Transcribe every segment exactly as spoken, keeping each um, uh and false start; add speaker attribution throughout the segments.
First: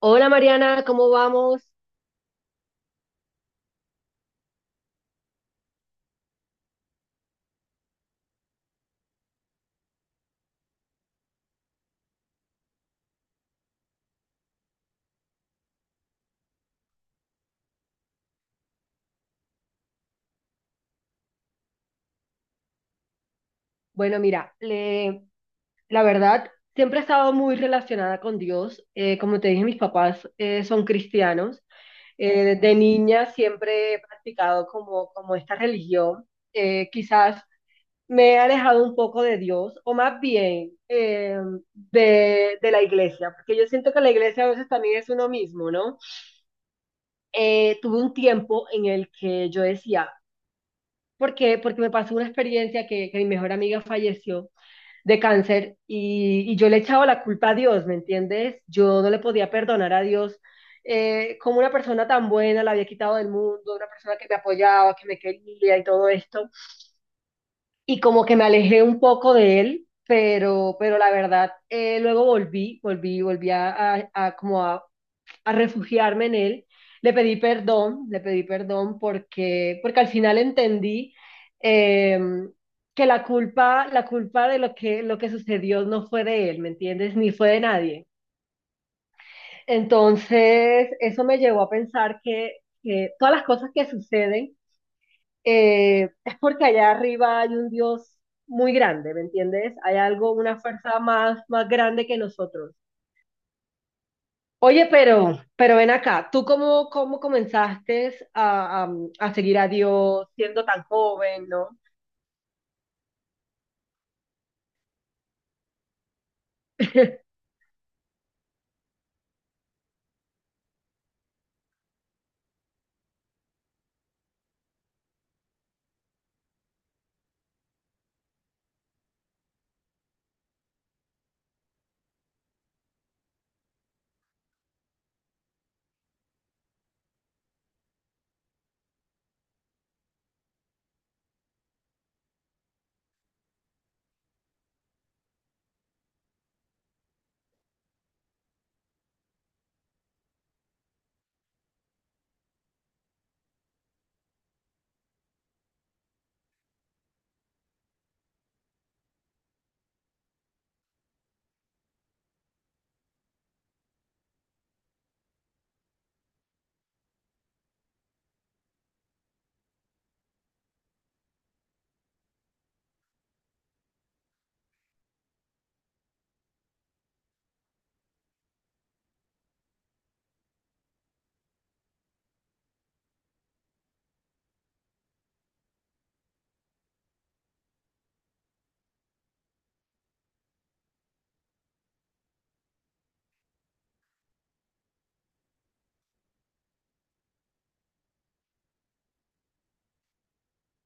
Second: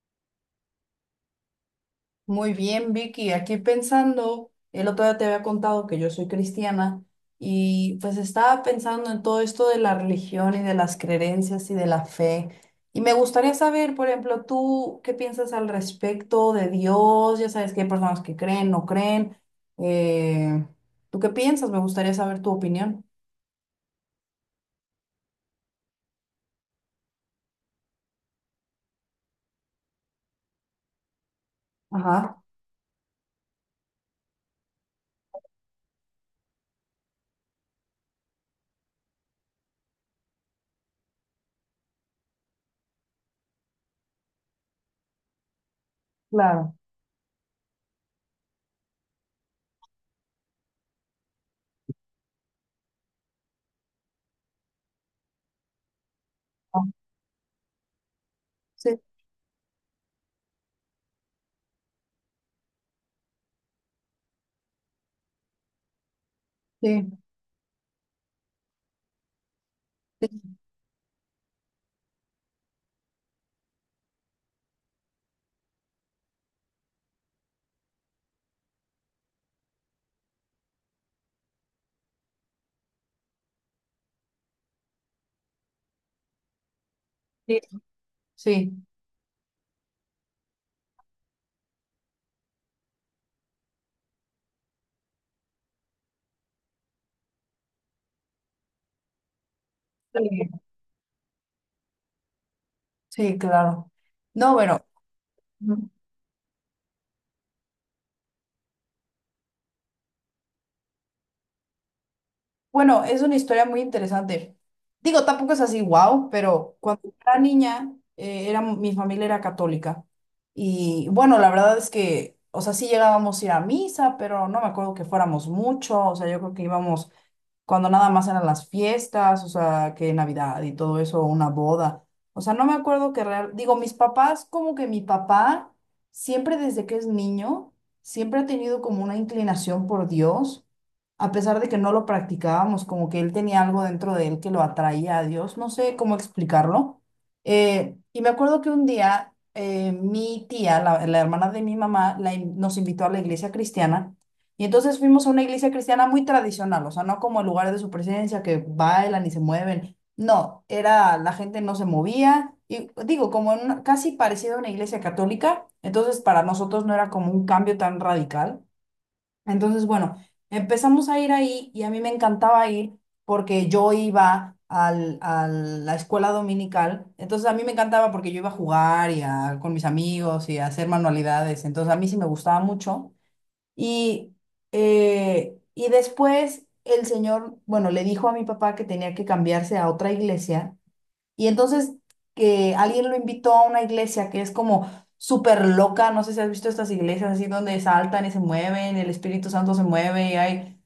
Speaker 1: Hola Mariana, ¿cómo vamos?
Speaker 2: Muy bien, Vicky. Aquí pensando, el otro día te había contado que yo soy cristiana y pues estaba pensando en todo esto de la religión y de las creencias y de la fe. Y me gustaría saber, por ejemplo, tú qué piensas al respecto de Dios. Ya sabes que hay personas que creen, no creen. Eh, ¿tú qué piensas? Me gustaría saber tu opinión.
Speaker 1: Bueno, mira, le- la verdad, siempre he estado muy relacionada con Dios. Eh, como te dije, mis papás eh, son cristianos.
Speaker 2: Ajá,
Speaker 1: Eh, desde niña siempre he practicado como, como esta religión. Eh, quizás me he alejado un poco de Dios, o más bien eh, de, de la iglesia, porque yo siento que la iglesia a veces también es uno mismo, ¿no?
Speaker 2: claro.
Speaker 1: Eh, tuve un tiempo en el que yo decía, ¿por qué? Porque me pasó una experiencia que que mi mejor amiga falleció de cáncer y, y yo le
Speaker 2: Ah,
Speaker 1: echaba la culpa a Dios, ¿me entiendes?
Speaker 2: sí,
Speaker 1: Yo no le podía perdonar a Dios eh, como una persona tan buena la había quitado del mundo, una persona que me apoyaba, que me quería y todo esto.
Speaker 2: sí,
Speaker 1: Y como que me alejé un poco de él,
Speaker 2: sí,
Speaker 1: pero, pero la verdad, eh, luego volví, volví, volví a, a, a como a, a refugiarme en él. Le pedí perdón, le pedí perdón porque, porque al final entendí eh, que la culpa, la culpa de lo que, lo que sucedió no fue de él, ¿me entiendes? Ni fue de
Speaker 2: sí,
Speaker 1: nadie.
Speaker 2: sí,
Speaker 1: Entonces, eso me llevó a pensar que, que todas las cosas que suceden eh, es porque allá arriba hay un Dios muy grande, ¿me entiendes? Hay algo, una fuerza más, más grande que nosotros.
Speaker 2: sí, claro. No, bueno.
Speaker 1: Oye, pero, pero ven acá, ¿tú cómo, cómo comenzaste a, a- a seguir a Dios siendo tan joven, ¿no?
Speaker 2: Bueno, es una historia muy interesante. Digo, tampoco es así, wow, pero cuando era niña, eh, era, mi familia era católica. Y bueno, la verdad es que, o sea, sí llegábamos a ir a misa, pero no me acuerdo que fuéramos mucho. O sea, yo creo que íbamos cuando nada más eran las fiestas, o sea, que Navidad y todo eso, una boda. O sea, no me acuerdo que real. Digo, mis papás, como que mi papá, siempre desde que es niño, siempre ha tenido como una inclinación por Dios a pesar de que no lo practicábamos, como que él tenía algo dentro de él que lo atraía a Dios, no sé cómo explicarlo. Eh, y me acuerdo que un día eh, mi tía, la, la hermana de mi mamá, la in- nos invitó a la iglesia cristiana. Y entonces fuimos a una iglesia cristiana muy tradicional, o sea, no como el lugar de su presencia, que bailan y se mueven. No, era, la gente no se movía, y digo, como en una- casi parecido a una iglesia católica, entonces para nosotros no era como un cambio tan radical. Entonces, bueno, empezamos a ir ahí y a mí me encantaba ir porque yo iba al, a la escuela dominical. Entonces, a mí me encantaba porque yo iba a jugar y a, con mis amigos y a hacer manualidades. Entonces, a mí sí me gustaba mucho. Y, eh, y después el señor, bueno, le dijo a mi papá que tenía que cambiarse a otra iglesia y entonces que alguien lo invitó a una iglesia que es como súper loca, no sé si has visto estas iglesias así donde saltan y se mueven, el Espíritu Santo se mueve y hay,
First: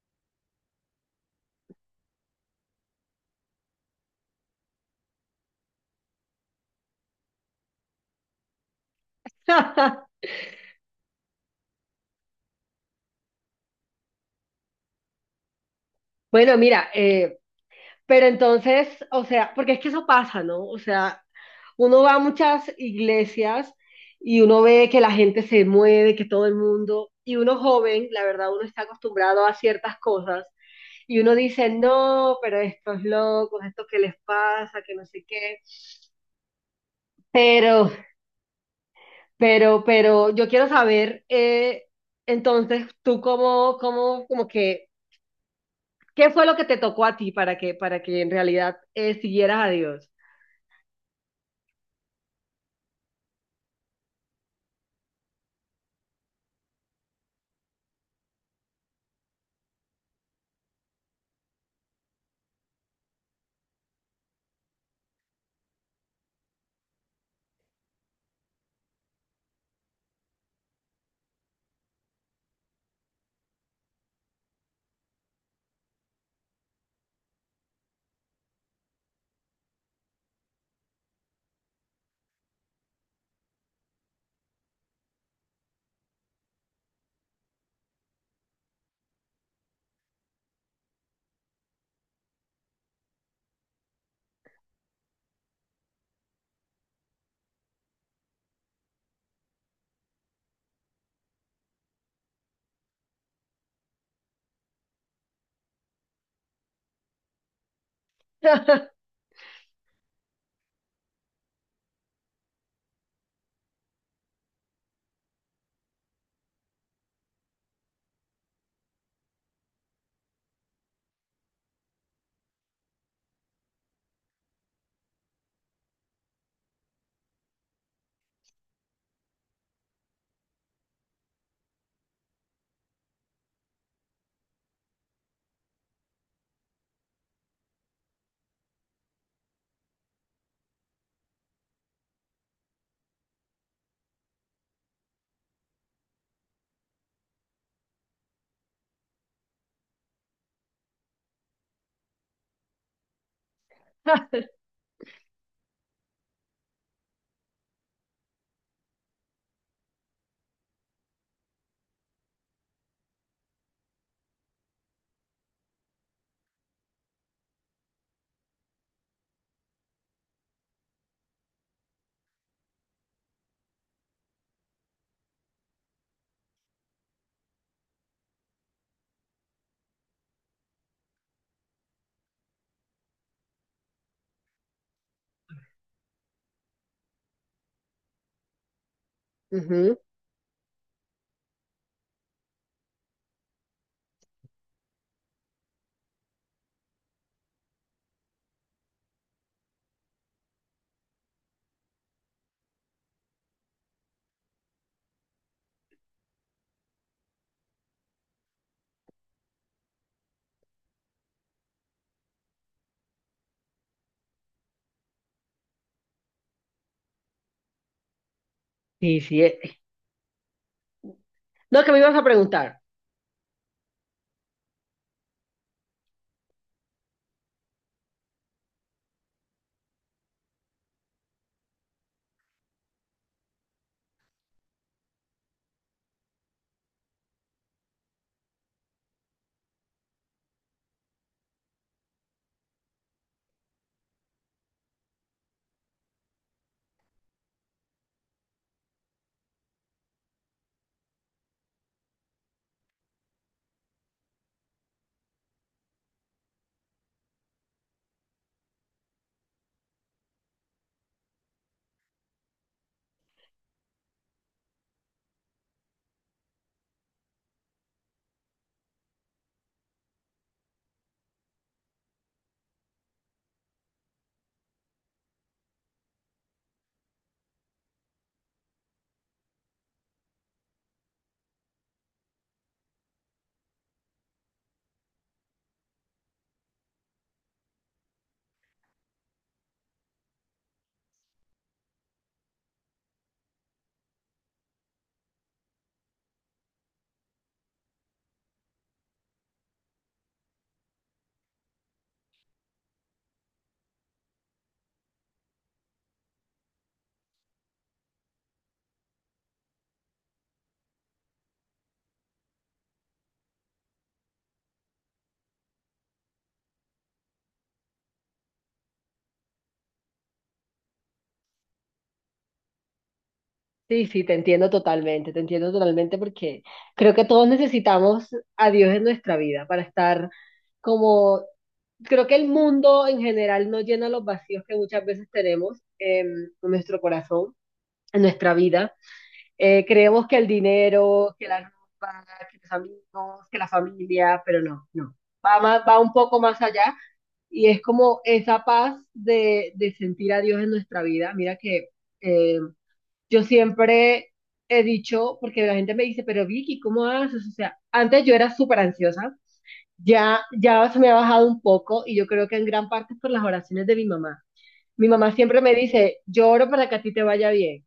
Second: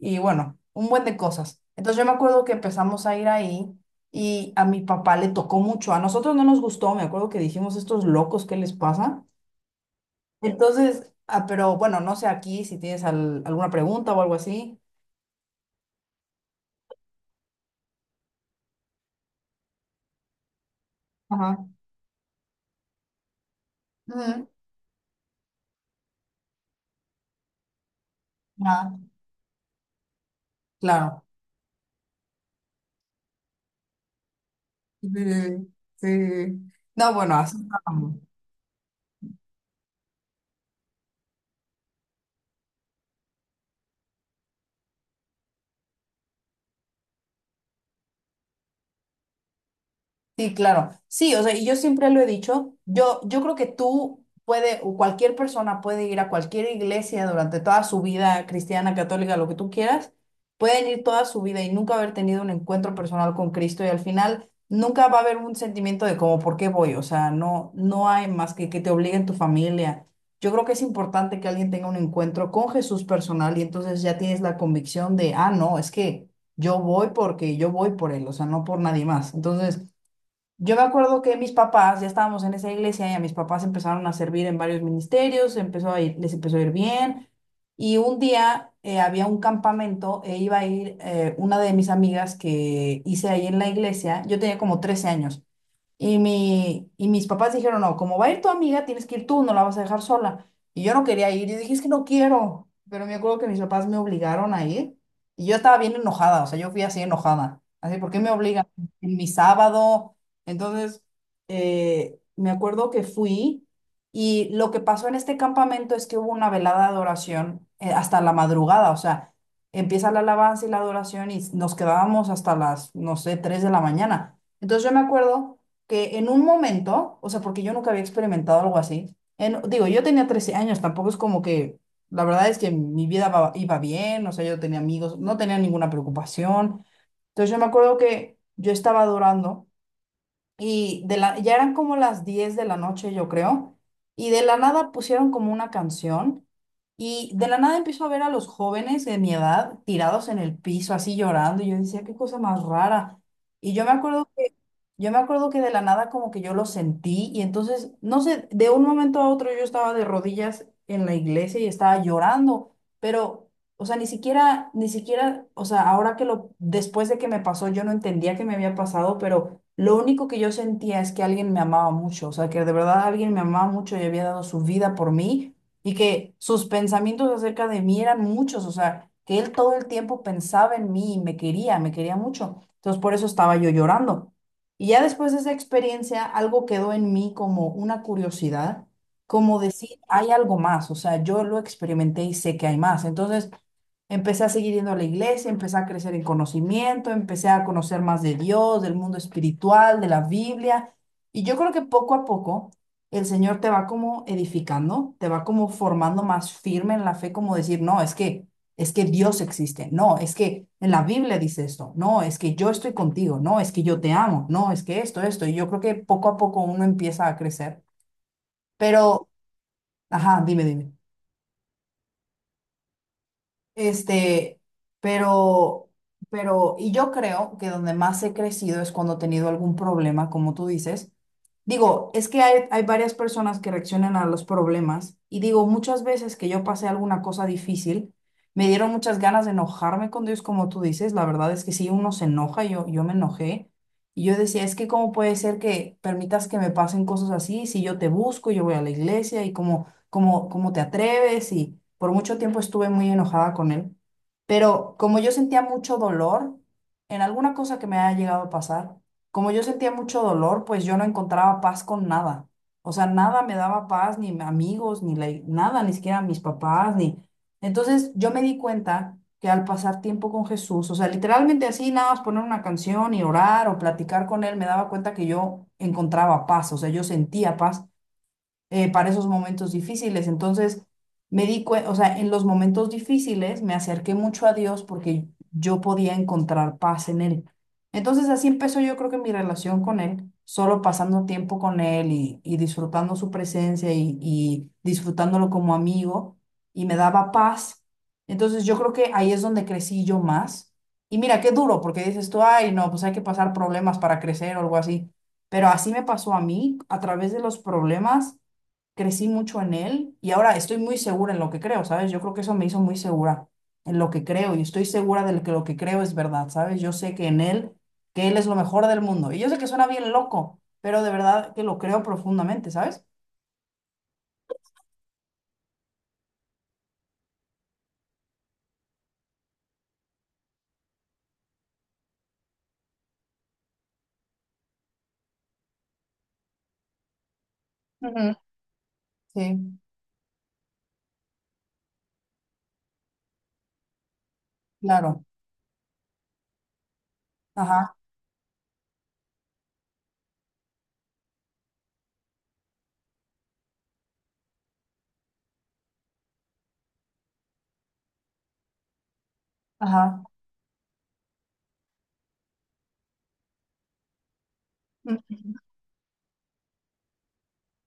Speaker 2: y bueno, un buen de cosas. Entonces yo me acuerdo que empezamos a ir ahí y a mi papá le tocó mucho, a nosotros no nos gustó, me acuerdo que dijimos estos locos, ¿qué les pasa? Entonces, ah, pero bueno, no sé aquí si tienes al- alguna pregunta o algo así.
Speaker 1: Bueno, mira, eh, pero entonces, o sea, porque es que eso pasa, ¿no? O sea,
Speaker 2: Ajá.
Speaker 1: uno va a muchas iglesias y
Speaker 2: Ujú.
Speaker 1: uno ve que la gente se mueve, que todo el mundo, y uno joven, la verdad, uno está
Speaker 2: Ah,
Speaker 1: acostumbrado a ciertas cosas y
Speaker 2: claro.
Speaker 1: uno dice, no, pero estos locos, estos que les pasa, que no
Speaker 2: Sí,
Speaker 1: sé qué.
Speaker 2: sí, sí. No, bueno, así
Speaker 1: Pero
Speaker 2: estábamos.
Speaker 1: Pero, pero yo quiero saber, eh, entonces, tú cómo, cómo, como que, ¿qué fue lo que te tocó a ti para que, para que en realidad eh, siguieras a Dios?
Speaker 2: Sí, claro. Sí, o sea, y yo siempre lo he dicho, yo, yo creo que tú puede, o cualquier persona puede ir a cualquier iglesia durante toda su vida, cristiana, católica, lo que tú quieras, pueden ir toda su vida y nunca haber tenido un encuentro personal con Cristo y al final nunca va a haber un sentimiento de como, ¿por qué voy? O sea, no, no hay más que que te obliguen tu familia. Yo creo que es importante que alguien tenga un encuentro con Jesús personal y entonces ya tienes la convicción de, ah, no, es que yo voy porque yo voy por él, o sea, no por nadie más. Entonces... Yo me acuerdo que mis papás, ya estábamos en esa iglesia y a mis papás empezaron a servir en varios ministerios, empezó a ir- les empezó a ir bien. Y un día eh, había un campamento e iba a ir eh, una de mis amigas que hice ahí en la iglesia. Yo tenía como trece años. Y, mi, y mis papás dijeron, no, como va a ir tu amiga, tienes que ir tú, no la vas a dejar sola. Y yo no quería ir, yo dije, es que no quiero. Pero me acuerdo que mis papás me obligaron a ir y yo estaba bien enojada, o sea, yo fui así enojada. Así, ¿por qué me obligan en mi sábado? Entonces, eh, me acuerdo que fui y lo que pasó en este campamento es que hubo una velada de adoración eh, hasta la madrugada, o sea, empieza la alabanza y la adoración y nos quedábamos hasta las, no sé, tres de la mañana. Entonces yo me acuerdo que en un momento, o sea, porque yo nunca había experimentado algo así, en- digo, yo tenía trece años, tampoco es como que, la verdad es que mi vida va- iba bien, o sea, yo tenía amigos, no tenía ninguna preocupación. Entonces yo me acuerdo que yo estaba adorando y de la, ya eran como las diez de la noche, yo creo. Y de la nada pusieron como una canción. Y de la nada empiezo a ver a los jóvenes de mi edad tirados en el piso, así llorando. Y yo decía, qué cosa más rara. Y yo me acuerdo que, yo me acuerdo que de la nada como que yo lo sentí. Y entonces, no sé, de un momento a otro yo estaba de rodillas en la iglesia y estaba llorando. Pero, o sea, ni siquiera, ni siquiera, o sea, ahora que lo, después de que me pasó, yo no entendía que me había pasado, pero lo único que yo sentía es que alguien me amaba mucho, o sea, que de verdad alguien me amaba mucho y había dado su vida por mí y que sus pensamientos acerca de mí eran muchos, o sea, que él todo el tiempo pensaba en mí y me quería, me quería mucho. Entonces por eso estaba yo llorando. Y ya después de esa experiencia, algo quedó en mí como una curiosidad, como
Speaker 1: Ujú.
Speaker 2: decir, hay algo más, o sea, yo lo experimenté y sé que hay más. Entonces... Empecé a seguir yendo a la iglesia, empecé a crecer en conocimiento, empecé a conocer más de Dios, del mundo espiritual, de la Biblia. Y yo creo que poco a poco el Señor te va como edificando, te va como formando más firme en la fe, como decir, no, es que es que Dios existe, no, es que en la Biblia dice esto, no, es que yo estoy contigo, no, es que yo te amo, no, es que esto, esto. Y yo creo que poco a poco uno empieza a crecer.
Speaker 1: Sí,
Speaker 2: Pero,
Speaker 1: sí. eh.
Speaker 2: ajá, dime, dime.
Speaker 1: No, que me ibas a preguntar.
Speaker 2: Este, pero, pero, y yo creo que donde más he crecido es cuando he tenido algún problema, como tú dices. Digo, es que hay, hay varias personas que reaccionan a los problemas y digo, muchas veces que yo pasé alguna cosa difícil, me dieron muchas ganas de enojarme con Dios, como tú dices. La verdad es que si uno se enoja, yo, yo me enojé. Y yo decía, es que cómo puede ser que permitas que me pasen cosas así si yo te busco, yo voy a la iglesia y como ¿Cómo, cómo te atreves? Y por mucho tiempo estuve muy enojada con él. Pero como yo sentía mucho dolor en alguna cosa que me haya llegado a pasar, como yo sentía mucho dolor, pues yo no encontraba paz con nada. O sea, nada me daba paz, ni amigos, ni la- nada, ni siquiera mis papás, ni... Entonces yo me di cuenta que al pasar tiempo con Jesús, o sea, literalmente así, nada más poner una canción y orar o platicar con él, me daba cuenta que yo encontraba paz, o sea, yo sentía paz eh, para esos momentos difíciles. Entonces, me di cuenta, o sea, en los momentos difíciles me acerqué mucho a Dios porque yo podía encontrar paz en Él. Entonces, así empezó yo creo que mi relación con Él, solo pasando tiempo con Él y, y disfrutando su presencia y, y disfrutándolo como amigo y me daba paz. Entonces, yo creo que ahí es donde crecí yo más. Y mira, qué duro, porque dices tú, ay, no, pues hay que pasar problemas para crecer o algo así. Pero así me pasó a mí, a través de los problemas crecí mucho en él y ahora estoy muy segura en lo que creo, ¿sabes? Yo creo que eso me hizo muy segura en lo que creo y estoy segura de que lo que creo es verdad, ¿sabes? Yo sé que en él, que él es lo mejor del mundo. Y yo sé que suena bien loco, pero de verdad que lo creo profundamente, ¿sabes?
Speaker 1: Sí, sí, te entiendo totalmente, te entiendo totalmente porque creo que todos necesitamos a Dios en nuestra vida para estar como, creo que el mundo en general no llena los vacíos que muchas veces tenemos em, en nuestro corazón, en nuestra vida.
Speaker 2: Sí,
Speaker 1: Eh, creemos que el dinero, que la ropa, que los amigos, que la familia, pero no, no.
Speaker 2: claro.
Speaker 1: Va, más- va un poco más allá y es
Speaker 2: Ajá,
Speaker 1: como esa paz de, de sentir a Dios en nuestra vida. Mira que eh, yo siempre he dicho, porque la gente me dice, pero Vicky, ¿cómo haces? O sea, antes yo era súper ansiosa,
Speaker 2: ajá.
Speaker 1: ya, ya se me ha bajado un poco y yo creo que en gran parte es por las oraciones de mi mamá. Mi mamá
Speaker 2: Mm.
Speaker 1: siempre me dice, yo oro para que a ti te vaya bien.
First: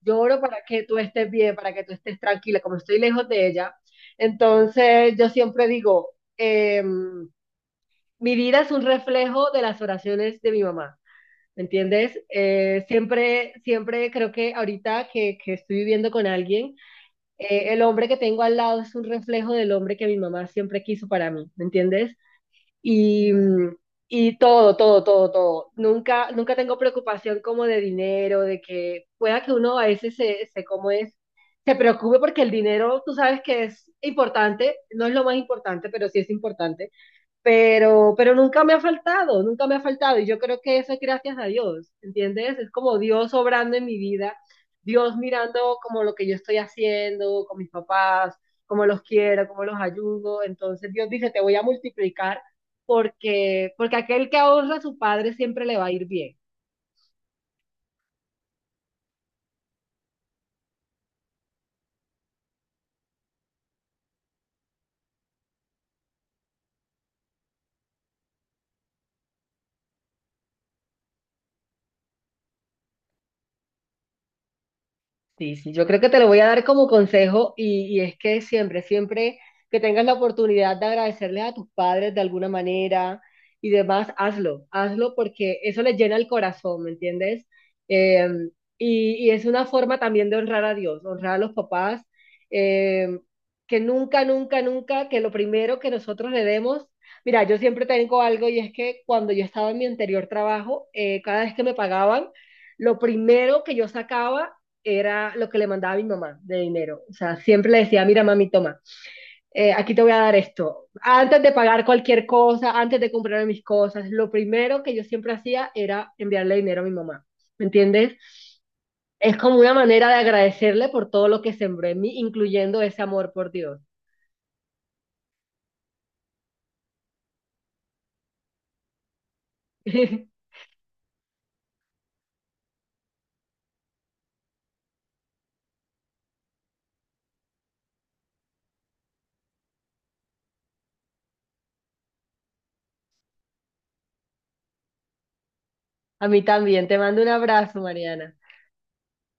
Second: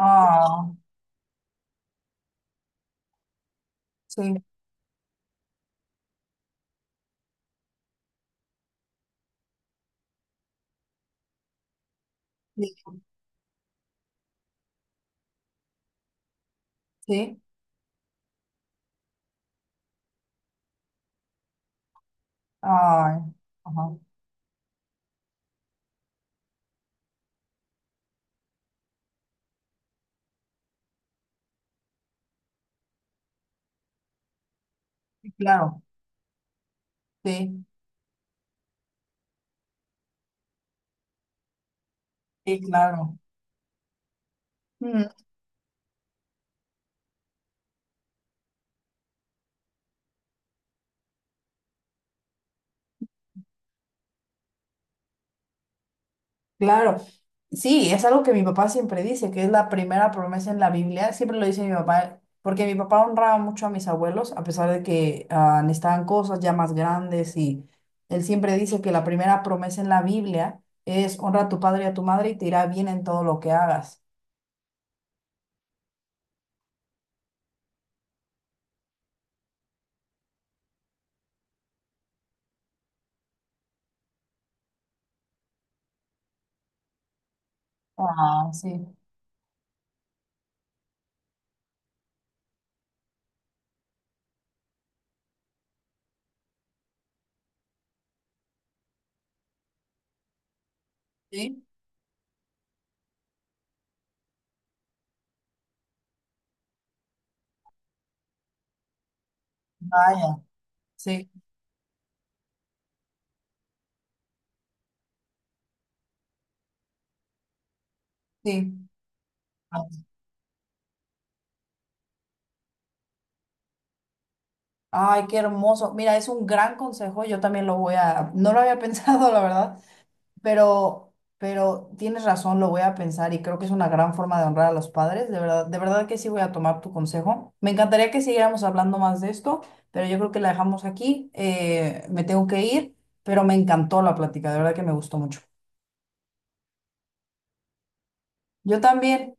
Speaker 1: Yo oro para que tú estés bien, para que tú estés tranquila, como estoy lejos de ella.
Speaker 2: sí,
Speaker 1: Entonces, yo siempre digo, em, mi vida es un reflejo de las oraciones de mi mamá, ¿me entiendes?
Speaker 2: sí,
Speaker 1: Eh, siempre, siempre creo que ahorita que, que estoy viviendo con alguien,
Speaker 2: sí.
Speaker 1: eh, el hombre que tengo al lado es un reflejo del hombre que mi mamá siempre quiso para mí, ¿me entiendes?
Speaker 2: Ay,
Speaker 1: y, mm,
Speaker 2: ajá.
Speaker 1: y todo, todo, todo, todo. Nunca, nunca tengo preocupación como de dinero, de que pueda que uno a veces se, se como es, se preocupe porque el dinero, tú sabes que es importante, no es lo
Speaker 2: Sí,
Speaker 1: más
Speaker 2: claro,
Speaker 1: importante, pero sí es importante
Speaker 2: sí,
Speaker 1: pero, pero nunca me ha faltado, nunca me ha faltado. Y yo creo que eso es gracias a Dios, ¿entiendes?
Speaker 2: sí,
Speaker 1: Es como
Speaker 2: claro.
Speaker 1: Dios obrando en mi vida,
Speaker 2: Mm.
Speaker 1: Dios mirando como lo que yo estoy haciendo con mis papás, cómo los quiero, cómo los ayudo. Entonces Dios dice, te voy a multiplicar porque, porque aquel que ahorra a su padre siempre le va a ir bien.
Speaker 2: Claro, sí, es algo que mi papá siempre dice, que es la primera promesa en la Biblia, siempre lo dice mi papá, porque mi papá honraba mucho a mis abuelos, a pesar de que ah, necesitaban cosas ya más grandes, y él siempre dice que la primera promesa en la Biblia es honra a tu padre y a tu madre y te irá bien en todo lo que hagas.
Speaker 1: Sí, sí, yo creo que te lo voy a dar como consejo y, y es que siempre, siempre que tengas la oportunidad de agradecerles a tus padres de alguna manera y demás, hazlo, hazlo porque eso les llena el corazón, ¿me entiendes? Eh,
Speaker 2: Ah, sí.
Speaker 1: y, y es una forma también de honrar a Dios, honrar a los papás, eh, que nunca, nunca, nunca, que lo primero que nosotros le demos, mira, yo siempre tengo algo y es que cuando yo estaba en mi anterior trabajo, eh, cada vez
Speaker 2: Sí,
Speaker 1: que me pagaban, lo primero que yo sacaba, era lo que le mandaba a mi mamá de dinero. O sea, siempre le decía, mira mami, toma, eh, aquí te voy a dar
Speaker 2: vaya,
Speaker 1: esto.
Speaker 2: sí,
Speaker 1: Antes de pagar cualquier cosa, antes de comprarme mis cosas, lo primero que yo siempre hacía era enviarle dinero a mi mamá. ¿Me entiendes?
Speaker 2: sí.
Speaker 1: Es como una manera de agradecerle por todo lo que sembró en mí, incluyendo ese amor por Dios.
Speaker 2: Ay, qué hermoso. Mira, es un gran consejo, yo también lo voy a, no lo había pensado, la verdad. Pero, pero tienes razón, lo voy a pensar y creo que es una gran forma de honrar a los padres. De verdad, de verdad que sí voy a tomar tu consejo. Me encantaría que siguiéramos hablando más de esto, pero yo creo que la dejamos aquí. Eh, me tengo que ir, pero me encantó la plática, de verdad que me gustó mucho.
Speaker 1: A mí también. Te mando un abrazo, Mariana.
Speaker 2: Yo también.